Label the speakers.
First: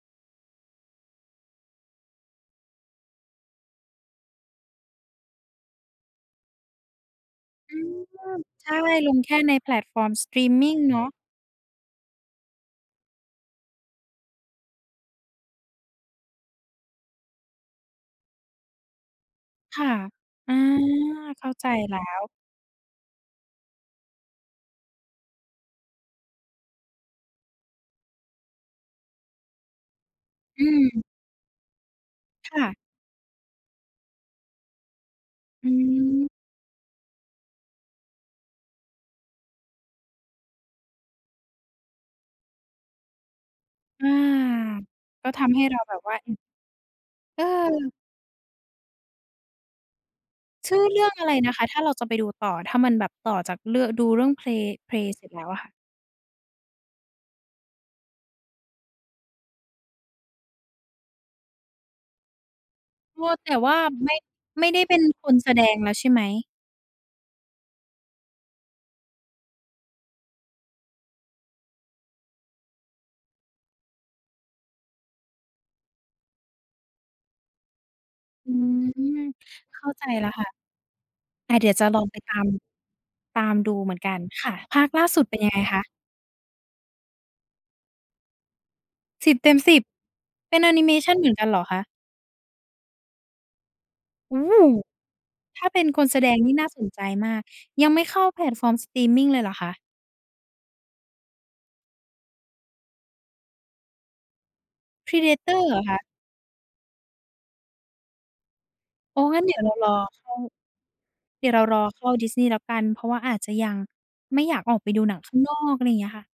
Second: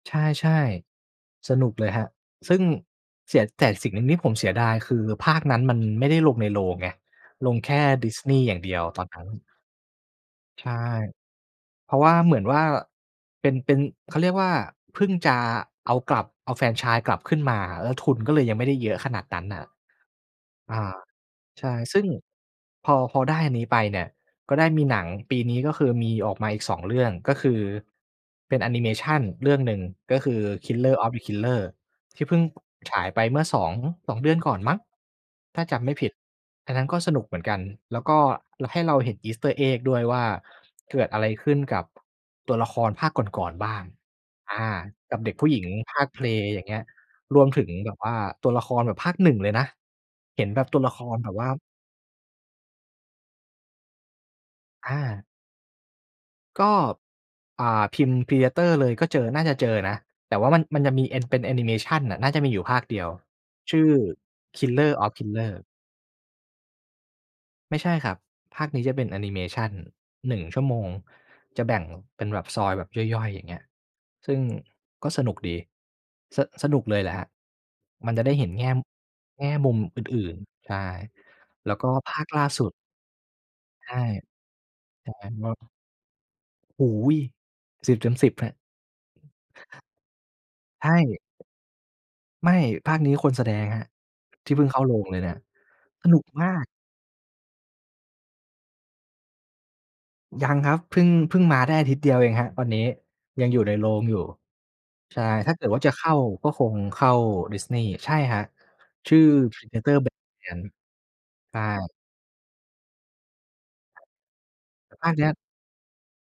Speaker 1: ใช่ ๆ สนุกเลยครับ ซึ่งเสีย แต่อีกสิ่งหนึ่งที่ผมเสียดาย คือภาคนั้นมัน ไม่ได้ลงในโรงไง ลงแค
Speaker 2: อื
Speaker 1: ่
Speaker 2: ม
Speaker 1: Disney อย่าง
Speaker 2: ใช
Speaker 1: เดี
Speaker 2: ่
Speaker 1: ยวตอน
Speaker 2: ล
Speaker 1: น
Speaker 2: ง
Speaker 1: ั้
Speaker 2: แ
Speaker 1: น
Speaker 2: ค่ในแพลตฟอร์มสตรีมม
Speaker 1: ใช
Speaker 2: ิง
Speaker 1: ่
Speaker 2: เนาะ
Speaker 1: เพราะว่าเหมือนว่าเป็น เป็น เขาเรียกว่าเพิ่งจะเอากลับ เอาแฟรนไชส์กลับขึ้นมา แล้วทุนก็เลยยังไม่ได้เยอะขนาดนั้น น่ะ
Speaker 2: ค่ะ อา
Speaker 1: อา
Speaker 2: เข้า
Speaker 1: ใ
Speaker 2: ใ
Speaker 1: ช
Speaker 2: จ
Speaker 1: ่
Speaker 2: แล
Speaker 1: ซ
Speaker 2: ้
Speaker 1: ึ่ง
Speaker 2: ว
Speaker 1: พอ พอได้อันนี้ไปเนี่ยก็ได้มีหนังปีนี้ ก็คือมีออกมาอีก 2 เรื่อง ก็คือเป็นแอนิเมชันเรื่องหนึ่งก็คือ
Speaker 2: อ
Speaker 1: "Killer
Speaker 2: ืม
Speaker 1: of Killers" ที่เพิ่ง
Speaker 2: ค่ะ
Speaker 1: ฉายไปเมื่อสอง 2 เดือนก่อนมั้ง ถ้า
Speaker 2: อื
Speaker 1: จำไม่ผิด
Speaker 2: ม
Speaker 1: อันนั้นก็สนุกเหมือนกัน แล้วก็ ล ให้เราเห็น Easter Egg ด้วยว่า เกิดอะไรขึ้นกับ ตัวละครภาคก่อน ๆ บ้าง
Speaker 2: อา
Speaker 1: อ่า กับ
Speaker 2: ก
Speaker 1: เ
Speaker 2: ็
Speaker 1: ด็ก
Speaker 2: ท
Speaker 1: ผู้
Speaker 2: ำ
Speaker 1: ห
Speaker 2: ใ
Speaker 1: ญ
Speaker 2: ห
Speaker 1: ิ
Speaker 2: ้
Speaker 1: ง
Speaker 2: เราแบ
Speaker 1: ภ
Speaker 2: บ
Speaker 1: าค
Speaker 2: ว่า อ
Speaker 1: Prey อย่างเงี้ย รวมถึงแบ
Speaker 2: เออ
Speaker 1: บว่าตัวละครแบบภาค 1 เลยนะ เห็นแบบ
Speaker 2: ชื
Speaker 1: ตั
Speaker 2: ่
Speaker 1: ว
Speaker 2: อ
Speaker 1: ละ
Speaker 2: เร
Speaker 1: ค
Speaker 2: ื่อง
Speaker 1: ร
Speaker 2: อะ
Speaker 1: แบ
Speaker 2: ไร
Speaker 1: บว่า
Speaker 2: นะคะ ถ้าเราจะไปดูต่อ ถ้ามันแบบต่อจากเรื่อง ดูเรื่อง Prey
Speaker 1: อ
Speaker 2: Prey เส
Speaker 1: า
Speaker 2: ร็จแล้วอะค่ะ?
Speaker 1: ก็ อ่า พิมพ์ Predator เลย ก็เจอ น่าจะเจอนะ แต่ว่ามัน มันจะมีเอ็น เป็นแอนิเมชันน่ะ น่าจะมีอยู่ภาคเดียว
Speaker 2: มัวแต่ว่
Speaker 1: ช
Speaker 2: า
Speaker 1: ื่อ
Speaker 2: ไม่ ไม่ได้
Speaker 1: "Killer
Speaker 2: เป็น
Speaker 1: of
Speaker 2: คนแสด
Speaker 1: Killers"
Speaker 2: งแล้วใช่ไหม?
Speaker 1: ไม่ใช่ครับ ภาคนี้จะเป็นแอนิเมชัน 1 ชั่วโมง จะแบ่งเป็นแบบซอยแบบย่อย ๆ อย่างเงี้ย ซึ่ง ก็สนุกดี ส สนุกเลยแหละครับ มันจะได้เห
Speaker 2: อ
Speaker 1: ็
Speaker 2: ื
Speaker 1: นแง่
Speaker 2: ม
Speaker 1: แง่มุ
Speaker 2: เ
Speaker 1: ม
Speaker 2: ข้า
Speaker 1: อ
Speaker 2: ใจแล
Speaker 1: ื
Speaker 2: ้
Speaker 1: ่
Speaker 2: ว
Speaker 1: น
Speaker 2: ค่ะ
Speaker 1: ๆ ใช่
Speaker 2: แต่เดี๋
Speaker 1: แ
Speaker 2: ย
Speaker 1: ล
Speaker 2: ว
Speaker 1: ้ว
Speaker 2: จ
Speaker 1: ก
Speaker 2: ะ
Speaker 1: ็
Speaker 2: ลอง
Speaker 1: ภ
Speaker 2: ไป
Speaker 1: าค
Speaker 2: ตา
Speaker 1: ล่
Speaker 2: ม
Speaker 1: าสุด
Speaker 2: ตามดู
Speaker 1: ใช
Speaker 2: เหมื
Speaker 1: ่
Speaker 2: อนกัน ค่ะ ภาคล่
Speaker 1: ใ
Speaker 2: า
Speaker 1: ช่
Speaker 2: ส
Speaker 1: ไ
Speaker 2: ุ
Speaker 1: หม
Speaker 2: ดเป็นยังไง
Speaker 1: ม
Speaker 2: คะ?
Speaker 1: โอ้โฮ 10 เต็ม 10 ครับ
Speaker 2: 10 เต็ม 10 เป็นแอนิ
Speaker 1: ใช
Speaker 2: เ
Speaker 1: ่
Speaker 2: มชัน เหมือนกันเหรอคะ?
Speaker 1: ไม่ ภาคนี้คนแสดงครับ
Speaker 2: โอ้
Speaker 1: ที
Speaker 2: โ
Speaker 1: ่
Speaker 2: ฮ
Speaker 1: เพิ่งเข้าโรงเลย เนี่ย
Speaker 2: ถ้าเป็นค
Speaker 1: ส
Speaker 2: นแ
Speaker 1: น
Speaker 2: ส
Speaker 1: ุก
Speaker 2: ดง
Speaker 1: มา
Speaker 2: นี่น่
Speaker 1: ก
Speaker 2: าสนใจมาก ยังไม่เข้าแพลตฟอร์มสตรีมมิงเลยเหรอคะ?
Speaker 1: ยังครับ เพิ่ง เพิ่งมาได้อาทิตย์เดียวเองครับตอนนี้ ยังอยู่ในโรงอยู่ ใช่ ถ้าเ
Speaker 2: Predator
Speaker 1: กิด
Speaker 2: เหร
Speaker 1: ว่
Speaker 2: อ
Speaker 1: าจ
Speaker 2: ค
Speaker 1: ะเข
Speaker 2: ะ?
Speaker 1: ้าก็คงเข้า Disney ใช่ครับ ชื
Speaker 2: อ
Speaker 1: ่
Speaker 2: ๋อ
Speaker 1: อ
Speaker 2: งั้น เดี๋ยวเรารอ
Speaker 1: "Predator
Speaker 2: เข้า
Speaker 1: Badlands"
Speaker 2: เดี๋ย
Speaker 1: ใ
Speaker 2: ว
Speaker 1: ช
Speaker 2: เร
Speaker 1: ่
Speaker 2: ารอเข้า Disney แล้วกันเพราะว่าอาจจะยัง
Speaker 1: ครับ
Speaker 2: ไม่อยากออกไปดู
Speaker 1: อา
Speaker 2: หน
Speaker 1: จ
Speaker 2: ัง
Speaker 1: ย
Speaker 2: ข
Speaker 1: ั
Speaker 2: ้า
Speaker 1: ด
Speaker 2: งนอก อะไรอย่างเงี้ยค่ะ